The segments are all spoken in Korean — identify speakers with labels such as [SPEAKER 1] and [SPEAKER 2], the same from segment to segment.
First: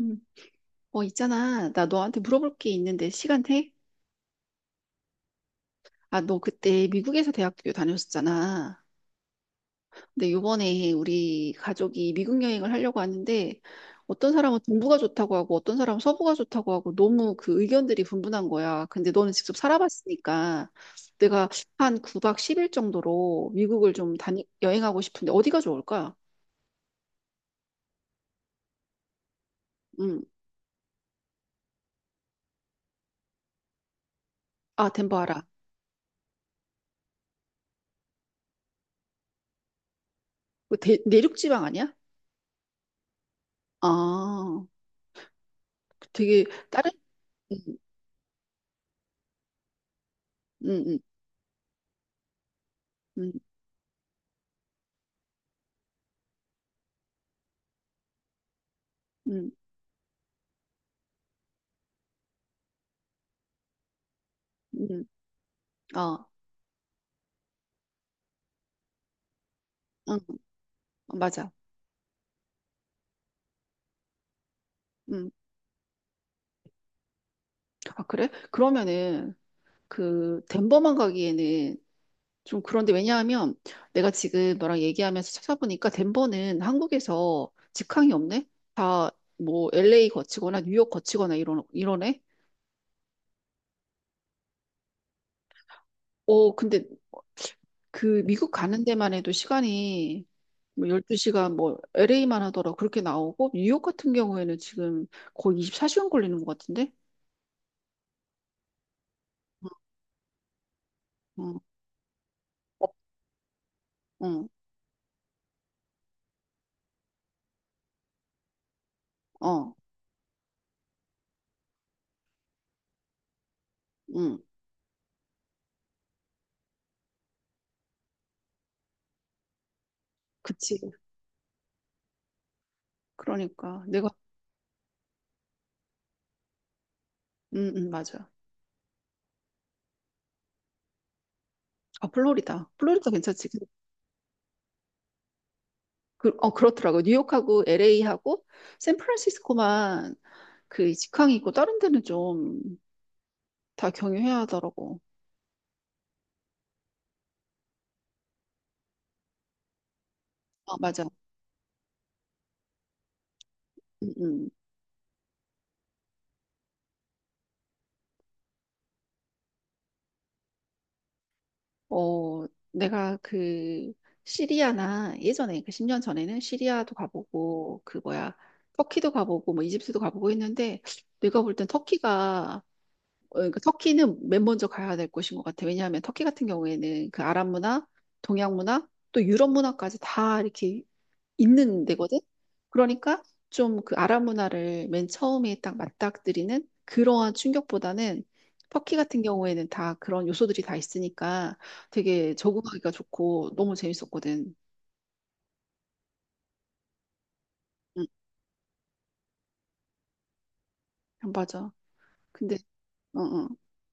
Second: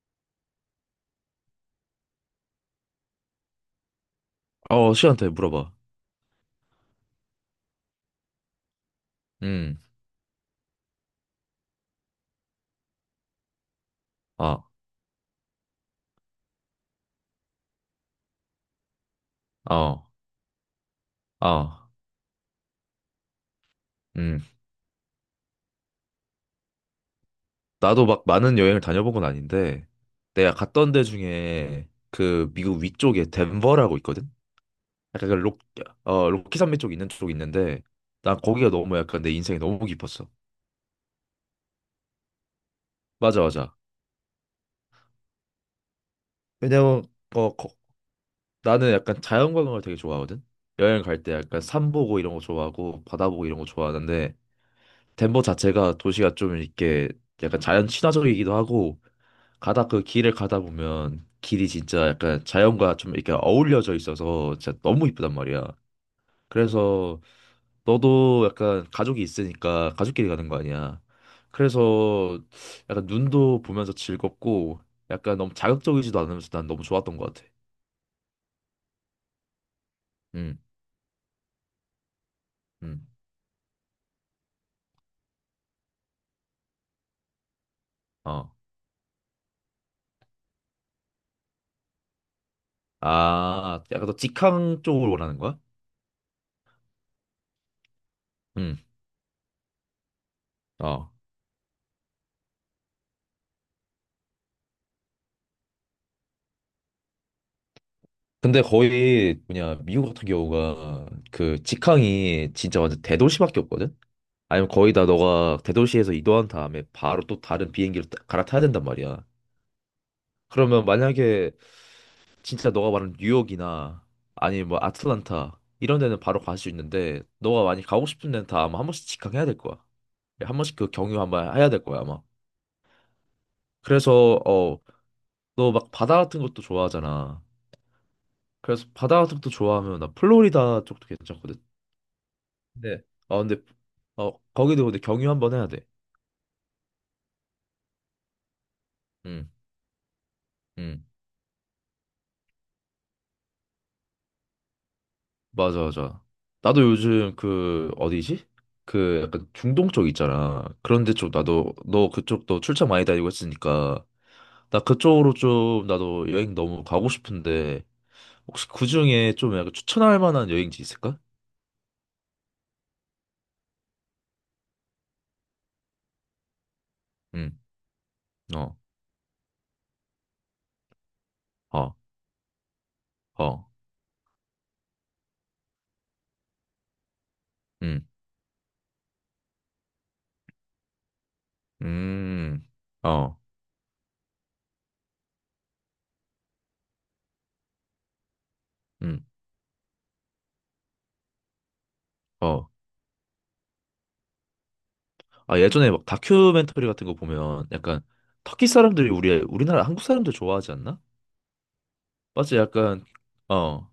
[SPEAKER 1] 음. 있잖아. 나 너한테 물어볼 게 있는데 시간 돼?
[SPEAKER 2] 어, 씨한테 물어봐.
[SPEAKER 1] 아, 너 그때 미국에서 대학교 다녔었잖아.
[SPEAKER 2] 음,
[SPEAKER 1] 근데 요번에 우리 가족이 미국 여행을 하려고 하는데 어떤 사람은
[SPEAKER 2] 아,
[SPEAKER 1] 동부가 좋다고 하고 어떤 사람은 서부가 좋다고 하고 너무 그 의견들이 분분한 거야. 근데 너는 직접
[SPEAKER 2] 아,
[SPEAKER 1] 살아봤으니까 내가
[SPEAKER 2] 아,
[SPEAKER 1] 한 9박 10일 정도로 미국을 좀
[SPEAKER 2] 음,
[SPEAKER 1] 여행하고 싶은데 어디가 좋을까?
[SPEAKER 2] 나도 막 많은 여행을 다녀본 건 아닌데,
[SPEAKER 1] 음.
[SPEAKER 2] 내가 갔던 데 중에 그 미국 위쪽에 덴버라고 있거든?
[SPEAKER 1] 아, 덴버
[SPEAKER 2] 약간 그
[SPEAKER 1] 알아.
[SPEAKER 2] 로키 산맥 쪽 있는 쪽이 있는데, 난 거기가 너무 약간 내 인생에 너무 깊었어.
[SPEAKER 1] 그 내륙 지방 아니야?
[SPEAKER 2] 맞아, 맞아.
[SPEAKER 1] 아, 되게 다른.
[SPEAKER 2] 왜냐면, 어, 거-
[SPEAKER 1] 음,
[SPEAKER 2] 나는 약간 자연관광을 되게 좋아하거든?
[SPEAKER 1] 음.
[SPEAKER 2] 여행 갈 때 약간 산 보고 이런 거 좋아하고, 바다
[SPEAKER 1] 음.
[SPEAKER 2] 보고 이런 거 좋아하는데, 덴버 자체가 도시가 좀 이렇게 약간 자연 친화적이기도 하고,
[SPEAKER 1] 음.
[SPEAKER 2] 가다 그 길을 가다 보면 길이 진짜 약간 자연과 좀 이렇게 어울려져 있어서 진짜
[SPEAKER 1] 음.
[SPEAKER 2] 너무 이쁘단 말이야.
[SPEAKER 1] 아,
[SPEAKER 2] 그래서 너도 약간 가족이 있으니까 가족끼리
[SPEAKER 1] 응,
[SPEAKER 2] 가는 거 아니야.
[SPEAKER 1] 맞아.
[SPEAKER 2] 그래서 약간 눈도 보면서 즐겁고
[SPEAKER 1] 음,
[SPEAKER 2] 약간 너무 자극적이지도 않으면서 난 너무 좋았던 것 같아.
[SPEAKER 1] 아, 그래? 그러면은, 그,
[SPEAKER 2] 응,
[SPEAKER 1] 덴버만 가기에는 좀 그런데.
[SPEAKER 2] 응,
[SPEAKER 1] 왜냐하면 내가 지금 너랑 얘기하면서 찾아보니까 덴버는 한국에서 직항이 없네?
[SPEAKER 2] 어.
[SPEAKER 1] 다 뭐 LA 거치거나 뉴욕 거치거나 이러네?
[SPEAKER 2] 아, 약간 너 직항 쪽을 원하는 거야?
[SPEAKER 1] 근데 그 미국
[SPEAKER 2] 응,
[SPEAKER 1] 가는 데만 해도 시간이 뭐
[SPEAKER 2] 어.
[SPEAKER 1] 12시간, 뭐 LA만 하더라 그렇게 나오고 뉴욕 같은 경우에는 지금 거의 24시간 걸리는 것 같은데?
[SPEAKER 2] 근데 거의 뭐냐 미국 같은 경우가
[SPEAKER 1] 어,
[SPEAKER 2] 그 직항이 진짜 완전 대도시밖에 없거든.
[SPEAKER 1] 어,
[SPEAKER 2] 아니면 거의 다 너가 대도시에서 이동한 다음에 바로 또 다른 비행기로 갈아타야 된단 말이야.
[SPEAKER 1] 어,
[SPEAKER 2] 그러면 만약에 진짜 너가 말하는 뉴욕이나
[SPEAKER 1] 응.
[SPEAKER 2] 아니면 뭐 아틀란타 이런 데는 바로 갈 수 있는데 너가 많이 가고 싶은 데는 다 아마 한 번씩 직항해야 될 거야. 예, 한 번씩
[SPEAKER 1] 그치.
[SPEAKER 2] 그 경유 한번 해야 될 거야 아마.
[SPEAKER 1] 그러니까 내가.
[SPEAKER 2] 그래서 너 막 바다 같은 것도 좋아하잖아.
[SPEAKER 1] 맞아.
[SPEAKER 2] 그래서 바다 같은 것도 좋아하면 나 플로리다 쪽도 괜찮거든.
[SPEAKER 1] 아, 플로리다.
[SPEAKER 2] 네.
[SPEAKER 1] 플로리다 괜찮지.
[SPEAKER 2] 근데
[SPEAKER 1] 그,
[SPEAKER 2] 거기도 근데 경유 한번 해야 돼.
[SPEAKER 1] 그렇더라고. 뉴욕하고 LA하고
[SPEAKER 2] 응.
[SPEAKER 1] 샌프란시스코만 그
[SPEAKER 2] 응.
[SPEAKER 1] 직항이 있고 다른 데는 좀 다 경유해야 하더라고.
[SPEAKER 2] 맞아, 맞아. 나도 요즘 그 어디지? 그 약간 중동 쪽 있잖아.
[SPEAKER 1] 아, 맞아.
[SPEAKER 2] 그런데 좀 나도 너 그쪽도 출장 많이 다니고 했으니까
[SPEAKER 1] 음, 음.
[SPEAKER 2] 나 그쪽으로 좀 나도 여행 너무 가고 싶은데 혹시 그 중에 좀 약간 추천할 만한 여행지 있을까?
[SPEAKER 1] 어 내가 그 시리아나 예전에 그 10년 전에는 시리아도
[SPEAKER 2] 응,
[SPEAKER 1] 가보고 그 뭐야
[SPEAKER 2] 어,
[SPEAKER 1] 터키도 가보고 뭐 이집트도 가보고 했는데 내가 볼 땐
[SPEAKER 2] 어,
[SPEAKER 1] 터키가, 그러니까
[SPEAKER 2] 어,
[SPEAKER 1] 터키는 맨 먼저 가야 될 곳인 것 같아. 왜냐하면 터키 같은 경우에는 그 아랍 문화,
[SPEAKER 2] 응,
[SPEAKER 1] 동양 문화, 또 유럽 문화까지 다 이렇게 있는 데거든.
[SPEAKER 2] 음,
[SPEAKER 1] 그러니까
[SPEAKER 2] 어,
[SPEAKER 1] 좀 그 아랍 문화를 맨 처음에 딱 맞닥뜨리는 그러한 충격보다는 터키
[SPEAKER 2] 응
[SPEAKER 1] 같은 경우에는 다 그런 요소들이 다 있으니까 되게
[SPEAKER 2] 어.
[SPEAKER 1] 적응하기가 좋고 너무 재밌었거든.
[SPEAKER 2] 아 예전에 막 다큐멘터리 같은 거 보면 약간
[SPEAKER 1] 응,
[SPEAKER 2] 터키 사람들이 우리나라 한국 사람들 좋아하지 않나?
[SPEAKER 1] 응, 맞아.
[SPEAKER 2] 맞지?
[SPEAKER 1] 근데
[SPEAKER 2] 약간
[SPEAKER 1] 어, 어.
[SPEAKER 2] 어.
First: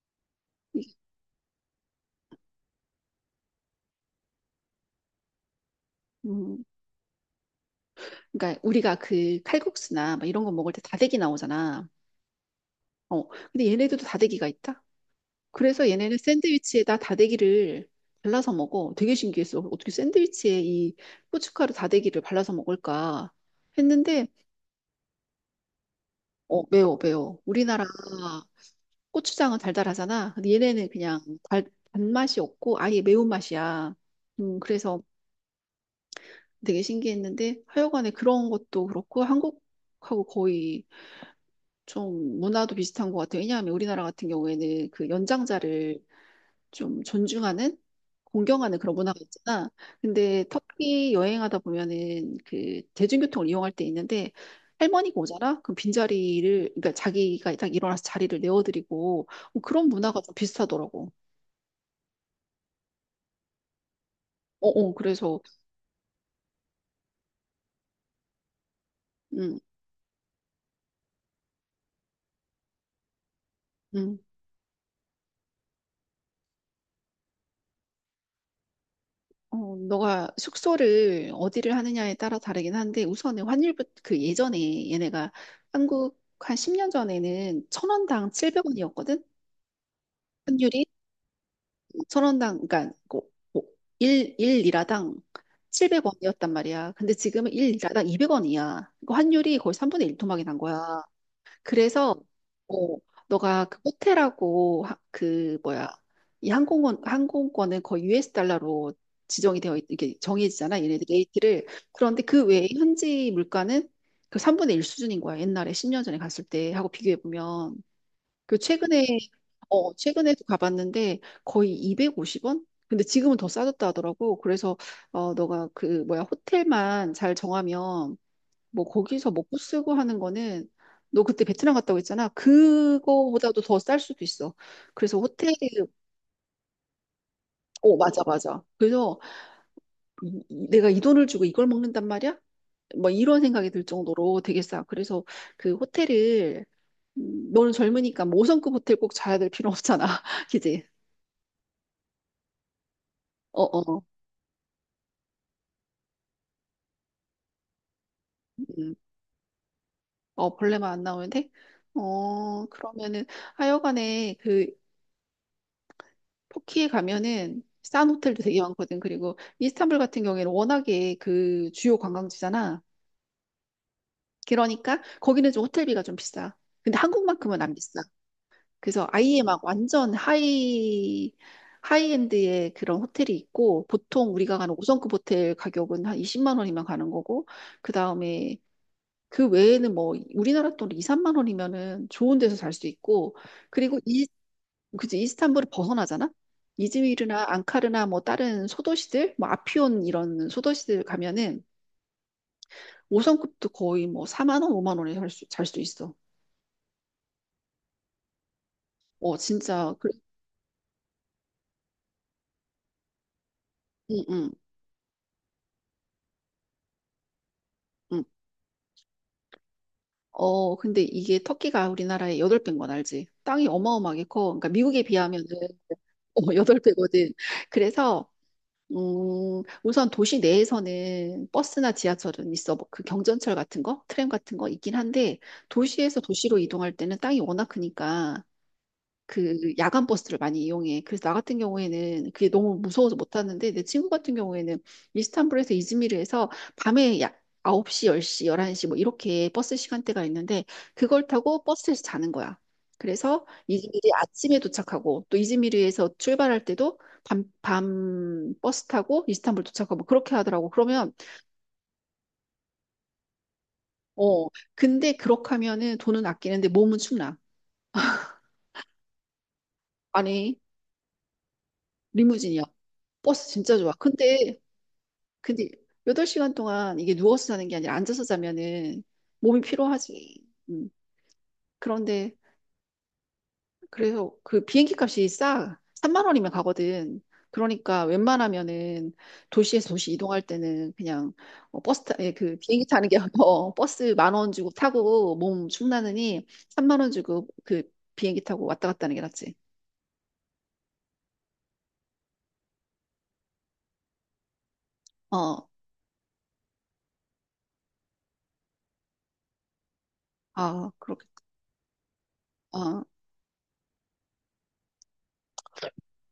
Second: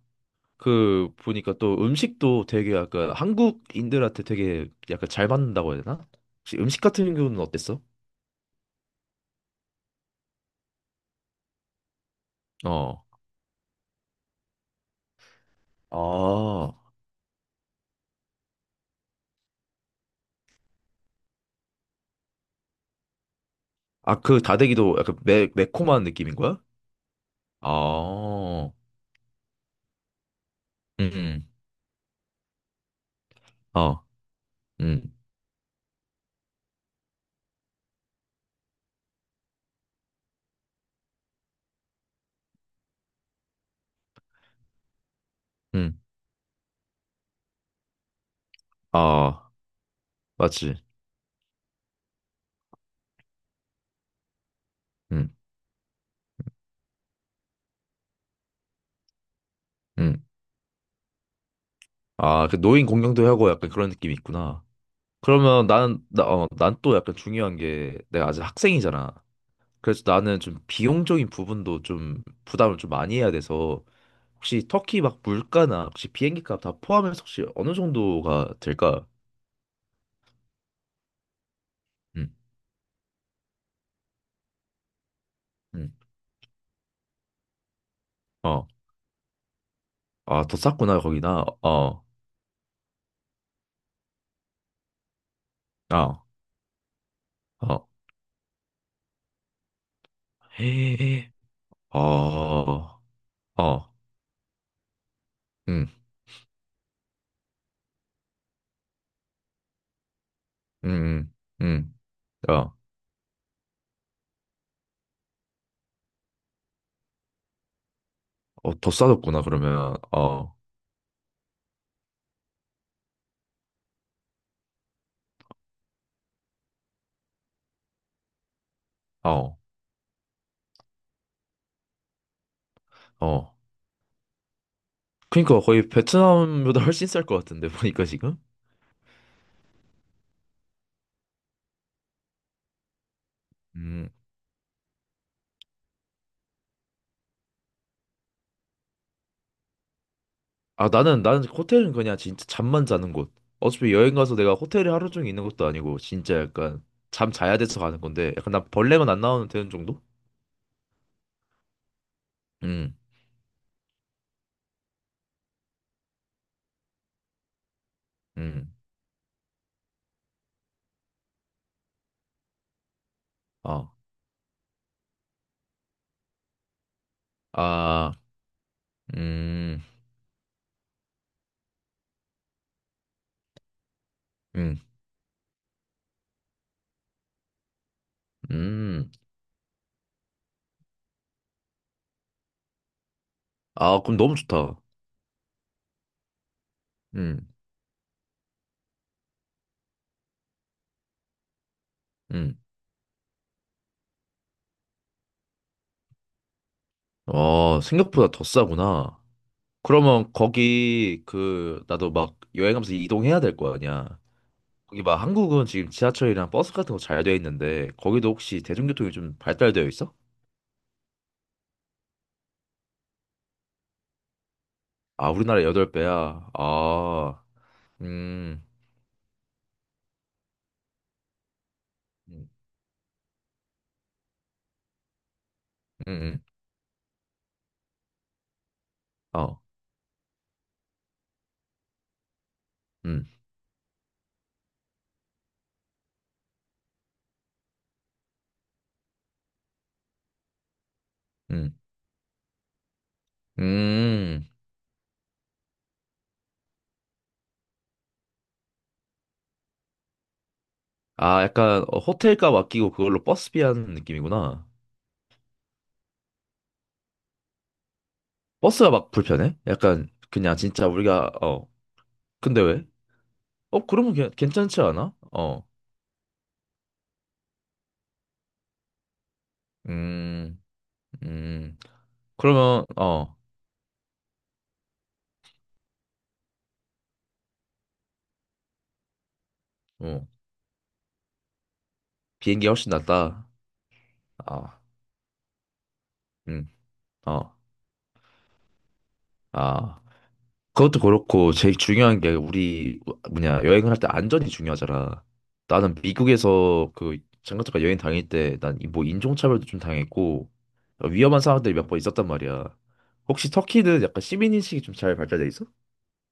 [SPEAKER 1] 이-
[SPEAKER 2] 그 보니까 또 음식도 되게 약간 한국인들한테 되게 약간 잘 맞는다고 해야 되나? 혹시
[SPEAKER 1] 음,
[SPEAKER 2] 음식 같은 경우는 어땠어?
[SPEAKER 1] 그러니까 우리가 그 칼국수나 막 이런 거 먹을 때 다대기 나오잖아.
[SPEAKER 2] 어.
[SPEAKER 1] 어, 근데 얘네들도 다대기가 있다? 그래서 얘네는
[SPEAKER 2] 아.
[SPEAKER 1] 샌드위치에다 다대기를 발라서 먹어. 되게 신기했어. 어떻게 샌드위치에 이 고춧가루 다대기를 발라서 먹을까
[SPEAKER 2] 아,
[SPEAKER 1] 했는데.
[SPEAKER 2] 그 다대기도 약간 매콤한 느낌인 거야?
[SPEAKER 1] 매워, 매워. 우리나라
[SPEAKER 2] 아.
[SPEAKER 1] 고추장은 달달하잖아. 근데 얘네는 그냥
[SPEAKER 2] 음.
[SPEAKER 1] 단맛이 없고 아예
[SPEAKER 2] 음.
[SPEAKER 1] 매운맛이야.
[SPEAKER 2] 어.
[SPEAKER 1] 그래서
[SPEAKER 2] 음.
[SPEAKER 1] 되게 신기했는데, 하여간에 그런 것도 그렇고, 한국하고 거의 좀 문화도 비슷한 것 같아요. 왜냐하면 우리나라 같은 경우에는 그
[SPEAKER 2] 음.
[SPEAKER 1] 연장자를 좀 존중하는, 공경하는 그런 문화가
[SPEAKER 2] 아,
[SPEAKER 1] 있잖아. 근데
[SPEAKER 2] 맞지.
[SPEAKER 1] 터키 여행하다 보면은 그 대중교통을 이용할 때 있는데, 할머니가
[SPEAKER 2] 음.
[SPEAKER 1] 오잖아? 그럼 빈자리를, 그러니까 자기가 딱 일어나서 자리를 내어드리고 뭐 그런 문화가
[SPEAKER 2] 음.
[SPEAKER 1] 좀 비슷하더라고.
[SPEAKER 2] 아, 그 노인 공경도 하고 약간 그런 느낌이 있구나.
[SPEAKER 1] 어, 어, 그래서,
[SPEAKER 2] 그러면 난 또 약간 중요한 게 내가 아직 학생이잖아.
[SPEAKER 1] 음,
[SPEAKER 2] 그래서 나는 좀 비용적인 부분도 좀 부담을 좀 많이 해야 돼서
[SPEAKER 1] 음.
[SPEAKER 2] 혹시 터키 막 물가나 혹시 비행기 값 다 포함해서 혹시 어느 정도가 될까?
[SPEAKER 1] 너가 숙소를 어디를 하느냐에
[SPEAKER 2] 음,
[SPEAKER 1] 따라 다르긴 한데 우선은 환율부터 그 예전에 얘네가
[SPEAKER 2] 음,
[SPEAKER 1] 한국 한 10년 전에는 천 원당
[SPEAKER 2] 어,
[SPEAKER 1] 700원이었거든?
[SPEAKER 2] 아, 더
[SPEAKER 1] 환율이?
[SPEAKER 2] 쌌구나, 거기나. 어,
[SPEAKER 1] 천 원당 그러니까 일 1, 일리라당
[SPEAKER 2] 아,
[SPEAKER 1] 700원이었단 말이야. 근데 지금은
[SPEAKER 2] 어,
[SPEAKER 1] 1리라당 200원이야. 그 환율이 거의 3분의 1 토막이 난 거야.
[SPEAKER 2] 헤헤, 어,
[SPEAKER 1] 그래서 어,
[SPEAKER 2] 어,
[SPEAKER 1] 너가 그 호텔하고 그 뭐야
[SPEAKER 2] 음,
[SPEAKER 1] 이 항공권은 거의 US 달러로 지정이 되어 이게 정해지잖아. 얘네들
[SPEAKER 2] 음, 음,
[SPEAKER 1] 레이트를.
[SPEAKER 2] 음,
[SPEAKER 1] 그런데 그 외에
[SPEAKER 2] 어,
[SPEAKER 1] 현지 물가는 그 3분의 1 수준인 거야. 옛날에 10년 전에 갔을 때 하고 비교해 보면. 그
[SPEAKER 2] 어, 더
[SPEAKER 1] 최근에
[SPEAKER 2] 싸졌구나, 그러면.
[SPEAKER 1] 최근에도
[SPEAKER 2] 어,
[SPEAKER 1] 가봤는데 거의 250원? 근데 지금은 더 싸졌다 하더라고. 그래서 너가 그 뭐야 호텔만 잘 정하면 뭐 거기서 먹고
[SPEAKER 2] 어,
[SPEAKER 1] 쓰고 하는 거는, 너 그때 베트남 갔다고 했잖아.
[SPEAKER 2] 어.
[SPEAKER 1] 그거보다도 더 쌀 수도 있어. 그래서 호텔.
[SPEAKER 2] 그러니까 거의 베트남보다 훨씬 쌀 것 같은데,
[SPEAKER 1] 어,
[SPEAKER 2] 보니까
[SPEAKER 1] 맞아,
[SPEAKER 2] 지금?
[SPEAKER 1] 맞아. 그래서 내가 이 돈을 주고 이걸 먹는단 말이야? 뭐 이런 생각이 들
[SPEAKER 2] 음,
[SPEAKER 1] 정도로 되게 싸. 그래서 그 호텔을. 너는 젊으니까 뭐 5성급 호텔 꼭 자야 될 필요 없잖아. 그지?
[SPEAKER 2] 아 나는 호텔은 그냥 진짜 잠만 자는 곳.
[SPEAKER 1] 어,
[SPEAKER 2] 어차피
[SPEAKER 1] 어,
[SPEAKER 2] 여행 가서 내가 호텔에 하루 종일 있는 것도 아니고 진짜 약간 잠 자야 돼서 가는 건데 약간 나
[SPEAKER 1] 음.
[SPEAKER 2] 벌레만 안 나오면 되는 정도?
[SPEAKER 1] 벌레만 안 나오는데?
[SPEAKER 2] 음,
[SPEAKER 1] 그러면은, 하여간에 그, 터키에 가면은 싼 호텔도 되게
[SPEAKER 2] 음,
[SPEAKER 1] 많거든. 그리고 이스탄불 같은 경우에는 워낙에 그 주요 관광지잖아.
[SPEAKER 2] 아,
[SPEAKER 1] 그러니까 거기는 좀 호텔비가 좀 비싸. 근데 한국만큼은 안 비싸.
[SPEAKER 2] 아,
[SPEAKER 1] 그래서 아예 막
[SPEAKER 2] 음,
[SPEAKER 1] 완전 하이엔드의 그런 호텔이 있고, 보통 우리가 가는
[SPEAKER 2] 음,
[SPEAKER 1] 5성급 호텔 가격은 한 20만 원이면 가는 거고, 그 다음에,
[SPEAKER 2] 음.
[SPEAKER 1] 그 외에는 뭐 우리나라 돈 2, 3만 원이면은 좋은 데서 살 수 있고, 그리고
[SPEAKER 2] 아 그럼
[SPEAKER 1] 이.
[SPEAKER 2] 너무 좋다.
[SPEAKER 1] 그치, 이스탄불을 벗어나잖아. 이즈미르나
[SPEAKER 2] 음,
[SPEAKER 1] 앙카르나 뭐 다른 소도시들, 뭐 아피온 이런 소도시들 가면은
[SPEAKER 2] 음.
[SPEAKER 1] 5성급도 거의 뭐 4만 원, 5만 원에 살 수 있어.
[SPEAKER 2] 어 생각보다 더 싸구나.
[SPEAKER 1] 진짜 그래.
[SPEAKER 2] 그러면 거기 그 나도 막 여행하면서 이동해야 될 거 아니야.
[SPEAKER 1] 응, 응,
[SPEAKER 2] 거기 막 한국은 지금 지하철이랑 버스 같은 거 잘 돼 있는데
[SPEAKER 1] 응.
[SPEAKER 2] 거기도 혹시 대중교통이 좀 발달되어 있어?
[SPEAKER 1] 근데 이게 터키가 우리나라의 8배인 건 알지? 땅이 어마어마하게 커. 그러니까 미국에
[SPEAKER 2] 아,
[SPEAKER 1] 비하면은
[SPEAKER 2] 우리나라 여덟배 야
[SPEAKER 1] 8배거든.
[SPEAKER 2] 아,
[SPEAKER 1] 그래서
[SPEAKER 2] 음,
[SPEAKER 1] 우선 도시 내에서는 버스나
[SPEAKER 2] 음,
[SPEAKER 1] 지하철은 있어. 뭐 그 경전철 같은 거, 트램 같은 거 있긴 한데 도시에서
[SPEAKER 2] 음,
[SPEAKER 1] 도시로 이동할 때는 땅이 워낙 크니까
[SPEAKER 2] 어,
[SPEAKER 1] 그 야간 버스를 많이 이용해. 그래서 나 같은 경우에는 그게 너무 무서워서
[SPEAKER 2] 음,
[SPEAKER 1] 못 탔는데, 내 친구 같은 경우에는 이스탄불에서 이즈미르에서 밤에 약 9시, 10시, 11시 뭐 이렇게 버스 시간대가 있는데 그걸 타고
[SPEAKER 2] 음,
[SPEAKER 1] 버스에서 자는 거야. 그래서 이즈미르
[SPEAKER 2] 음.
[SPEAKER 1] 아침에 도착하고 또 이즈미르에서 출발할 때도 밤 버스 타고 이스탄불 도착하고 뭐 그렇게 하더라고. 그러면.
[SPEAKER 2] 아, 약간 호텔값 아끼고 그걸로 버스비 하는
[SPEAKER 1] 어
[SPEAKER 2] 느낌이구나.
[SPEAKER 1] 근데 그렇게 하면은 돈은 아끼는데 몸은 춥나.
[SPEAKER 2] 버스가 막 불편해? 약간 그냥
[SPEAKER 1] 아니,
[SPEAKER 2] 진짜 우리가. 근데
[SPEAKER 1] 리무진이야.
[SPEAKER 2] 왜?
[SPEAKER 1] 버스 진짜
[SPEAKER 2] 어,
[SPEAKER 1] 좋아.
[SPEAKER 2] 그러면
[SPEAKER 1] 근데
[SPEAKER 2] 괜찮지 않아?
[SPEAKER 1] 근데 8시간 동안 이게 누워서 자는 게 아니라 앉아서 자면은 몸이 피로하지.
[SPEAKER 2] 음,
[SPEAKER 1] 음.
[SPEAKER 2] 음.
[SPEAKER 1] 그런데,
[SPEAKER 2] 그러면,
[SPEAKER 1] 그래서 그 비행기 값이 싸. 3만 원이면 가거든. 그러니까 웬만하면은 도시에서 도시
[SPEAKER 2] 어,
[SPEAKER 1] 이동할 때는 그냥, 예, 그
[SPEAKER 2] 비행기
[SPEAKER 1] 비행기
[SPEAKER 2] 훨씬
[SPEAKER 1] 타는 게
[SPEAKER 2] 낫다.
[SPEAKER 1] 버스 만 원 주고
[SPEAKER 2] 아,
[SPEAKER 1] 타고 몸 축나느니
[SPEAKER 2] 음,
[SPEAKER 1] 3만 원 주고
[SPEAKER 2] 어,
[SPEAKER 1] 그 비행기 타고 왔다 갔다 하는 게 낫지.
[SPEAKER 2] 아. 그것도 그렇고 제일 중요한 게 우리 뭐냐 여행을 할 때 안전이 중요하잖아.
[SPEAKER 1] 어.
[SPEAKER 2] 나는 미국에서 그 잠깐 잠깐 여행 다닐 때 난 뭐 인종차별도 좀 당했고
[SPEAKER 1] 아, 그렇게.
[SPEAKER 2] 위험한 상황들이 몇 번 있었단 말이야. 혹시 터키는 약간 시민인식이 좀 잘 발달돼 있어?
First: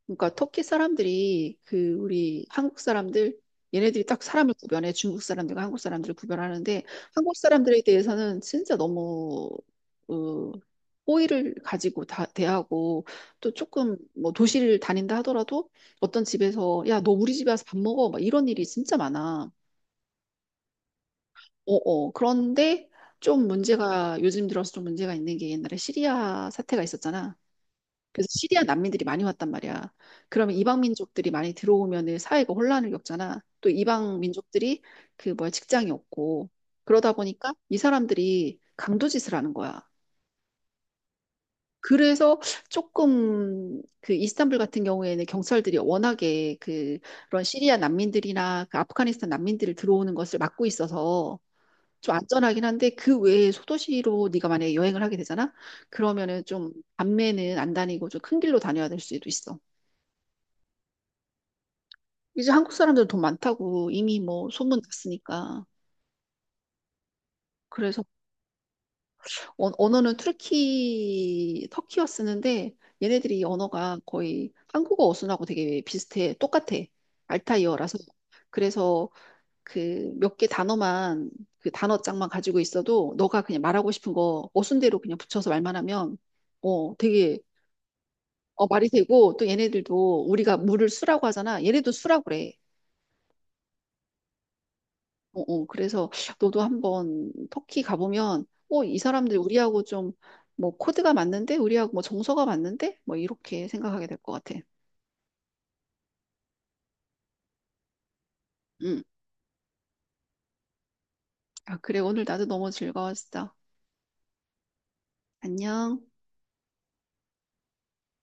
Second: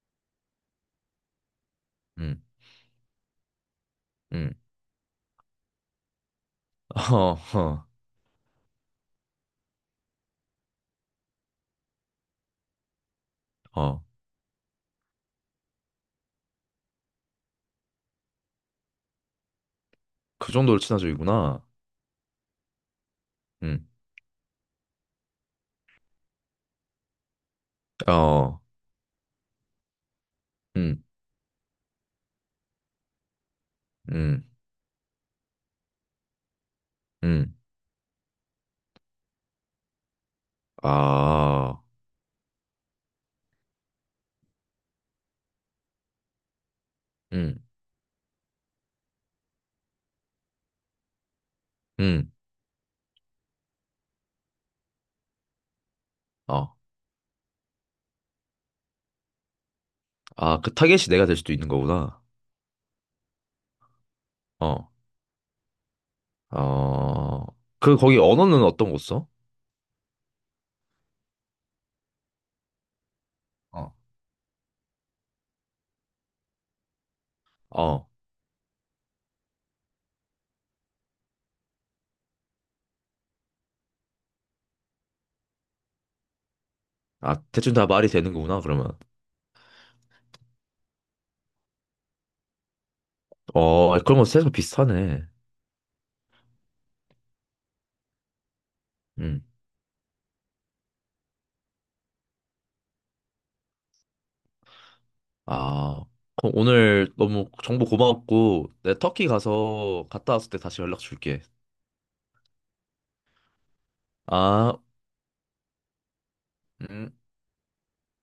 [SPEAKER 1] 그러니까 터키 사람들이 그
[SPEAKER 2] 응,
[SPEAKER 1] 우리 한국 사람들, 얘네들이 딱
[SPEAKER 2] 응.
[SPEAKER 1] 사람을 구별해. 중국 사람들과 한국 사람들을 구별하는데 한국
[SPEAKER 2] 어,
[SPEAKER 1] 사람들에
[SPEAKER 2] 어,
[SPEAKER 1] 대해서는 진짜 너무, 어, 호의를 가지고 다 대하고, 또 조금
[SPEAKER 2] 어.
[SPEAKER 1] 뭐 도시를 다닌다 하더라도 어떤 집에서 야 너 우리 집에 와서 밥 먹어 막 이런 일이 진짜 많아.
[SPEAKER 2] 그 정도로 친화적이구나.
[SPEAKER 1] 어어 그런데 좀
[SPEAKER 2] 응,
[SPEAKER 1] 문제가, 요즘 들어서 좀 문제가 있는 게, 옛날에 시리아 사태가 있었잖아. 그래서
[SPEAKER 2] 어,
[SPEAKER 1] 시리아 난민들이 많이 왔단 말이야. 그러면 이방
[SPEAKER 2] 응,
[SPEAKER 1] 민족들이 많이 들어오면은 사회가 혼란을 겪잖아. 또 이방
[SPEAKER 2] 응,
[SPEAKER 1] 민족들이 그 뭐야 직장이 없고 그러다 보니까
[SPEAKER 2] 응.
[SPEAKER 1] 이 사람들이 강도짓을 하는 거야.
[SPEAKER 2] 아,
[SPEAKER 1] 그래서 조금 그 이스탄불 같은 경우에는 경찰들이 워낙에 그 그런
[SPEAKER 2] 응,
[SPEAKER 1] 시리아 난민들이나 그 아프가니스탄 난민들을 들어오는 것을 막고 있어서 좀
[SPEAKER 2] 응.
[SPEAKER 1] 안전하긴 한데 그 외에 소도시로 네가 만약에 여행을 하게 되잖아. 그러면은 좀
[SPEAKER 2] 어.
[SPEAKER 1] 밤에는 안 다니고 좀 큰 길로 다녀야 될 수도 있어.
[SPEAKER 2] 아, 그 타겟이 내가 될 수도 있는 거구나.
[SPEAKER 1] 이제 한국 사람들 돈 많다고 이미 뭐 소문
[SPEAKER 2] 어.
[SPEAKER 1] 났으니까.
[SPEAKER 2] 어, 그,
[SPEAKER 1] 그래서
[SPEAKER 2] 거기 언어는 어떤 거 써?
[SPEAKER 1] 언어는 터키어 쓰는데 얘네들이
[SPEAKER 2] 어,
[SPEAKER 1] 언어가 거의 한국어 어순하고 되게 비슷해. 똑같아. 알타이어라서.
[SPEAKER 2] 어,
[SPEAKER 1] 그래서 그 몇 개 단어만 그 단어장만 가지고 있어도 너가 그냥 말하고 싶은 거 어순대로 그냥 붙여서 말만 하면 되게
[SPEAKER 2] 아, 대충 다 말이 되는구나,
[SPEAKER 1] 말이
[SPEAKER 2] 그러면.
[SPEAKER 1] 되고 또 얘네들도 우리가 물을 수라고 하잖아. 얘네도 수라고 그래.
[SPEAKER 2] 어, 그런 거 세서 비슷하네.
[SPEAKER 1] 그래서 너도 한번 터키 가보면, 이 사람들
[SPEAKER 2] 음.
[SPEAKER 1] 우리하고 좀, 뭐, 코드가 맞는데? 우리하고 뭐, 정서가 맞는데? 뭐, 이렇게 생각하게 될 것 같아.
[SPEAKER 2] 아, 그럼 오늘 너무 정보 고마웠고, 내
[SPEAKER 1] 응.
[SPEAKER 2] 터키 가서 갔다 왔을 때 다시 연락 줄게.
[SPEAKER 1] 아, 그래, 오늘 나도 너무 즐거웠어.
[SPEAKER 2] 아,
[SPEAKER 1] 안녕.
[SPEAKER 2] 음.